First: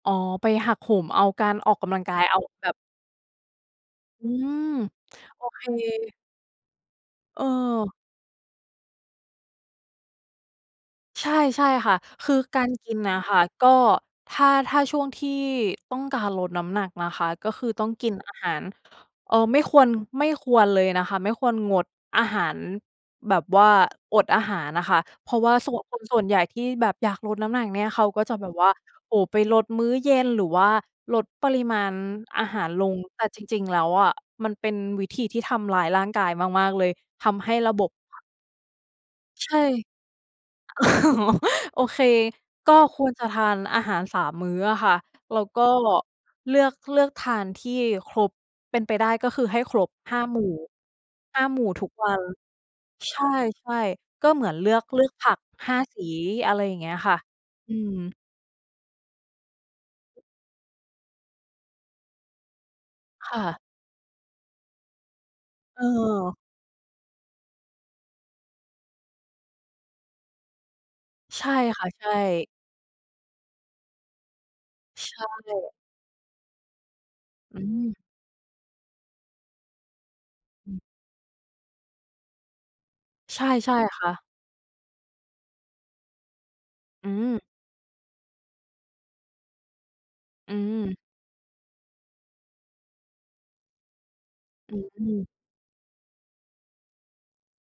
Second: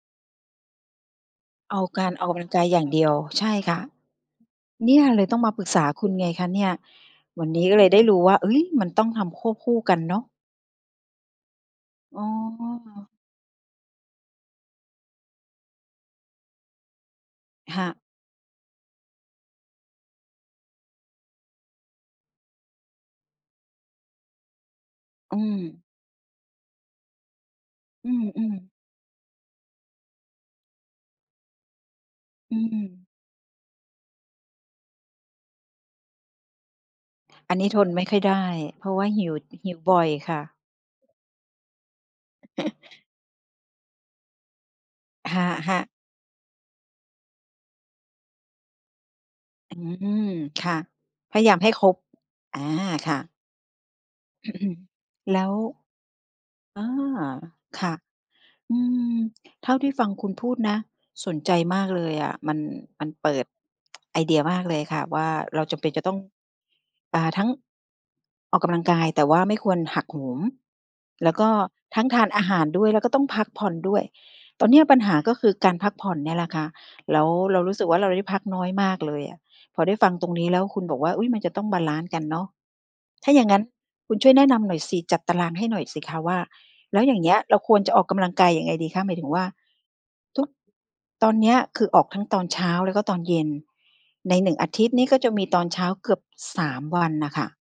อ๋อ ไปหักโหมเอาการอเออกากำลักงากราอย อกเกอาำลังกาแยบบ อย่างเดียว ใช่ค่ะ อืม เนี่ยเลยต้อโองมาเปค รึกษาคุณไงคะเนี่ย วันนี้ก็เลยเออ ได้รู้ว่า ฮึ่ย! มันต้องทำควบคู่กันเนาะ ใช่ ๆ ค่ะ อ๋อ คือการกินน่ะค่ะ ก็ถ้า ถ้าช่วงที่ต้องการลดน้ำหนักนะคะ ก็คือคต้่อะ งกินอาหาร เอ่อ ไม่ควร ไม่ควรเลยนะคะ ไม่ควรงดอาหารแบบว่าอดอาหารอะค่ะ เพรอืาะว่าส่วม น คนส่วนใหญ่ที่แบบอยากลดน้ำหนักเนี่ย เขาอืก็จะแบม บว่า ๆ โอ้โฮ ไปลดมื้อเย็น หรือว่าลดปริมาณอาอหารลืง ม แต่จริง ๆ แล้วอะ มันเป็นวิธีที่ทำร้ายร่างกายมาก ๆ เลย ทำใหอั้นนี้ระทบนบ ไม่ค่อยได้ เพราะว่าหิว ใช่ หิวบ่อยค่ะ อ๋อ โอเค ก็ควรจะทานอาหาร 3 มื้ออะค่ะ อะแล้วก็ฮะ ๆ เลือก เลือกทานที่ครบ เป็นไปได้ก็คือให้อคืรบ 5 ม หมู่ ค่ะ พห้ยา ายาหมมู่ให้คทุรกบ วัน อา คใช่ะ ่ ๆ ก็เหมือนเลือก เลือกผัแก ล้ว 5 สี อะไรอย่างอเงา ี้ยค่ะ อืค่ะ ม อืม เท่าที่ฟังคุณพูดนะ สนใจมากเลยอะ มัน มันเปคิ่ด ะ ไอเดียมากเลยค่ะว่า เราจเำเป็นจะต้อง ออ อ่า ทั้งออกกำลังกาย แต่ว่าไม่ควรหักโหม แล้วกใช็่ค่ะ ทัใ้ชง่ ทานอาหารด้วย แล้วก็ต้องพักผ่อนด้วย ตอนเนี้ยปัญหใชา ก็คือกา่ รพักผ่อนเนี่ยแหละคะ แล้วเรอารู้สึกืม ว่า เราได้พักน้อยมากเลยอะ พอได้ฟังตรงนี้แล้วอคืุม ณบอกว่า อุ๊ย! มันจะต้องบาลันซ์กันเนาะ ถ้าอใยช่างงั้น่ ๆ ค่คุณะ ช่วยแนะนำหน่อยสิ จัดตารางให้หน่อยสิคะว่า แล้วอือย่างเงี้ย ม เราควรจะออกกำลังกายยังไงดีคะ หมายถึงว่าทุก อืม ตอนเนี้ย คือออกทั้งตอนเช้า แล้วก็ตอนเย็น ใน 1 อาอทิตย์นี้ ืก็อ จะมีตอนเช้าเกือบ 3 วันน่ะค่ะ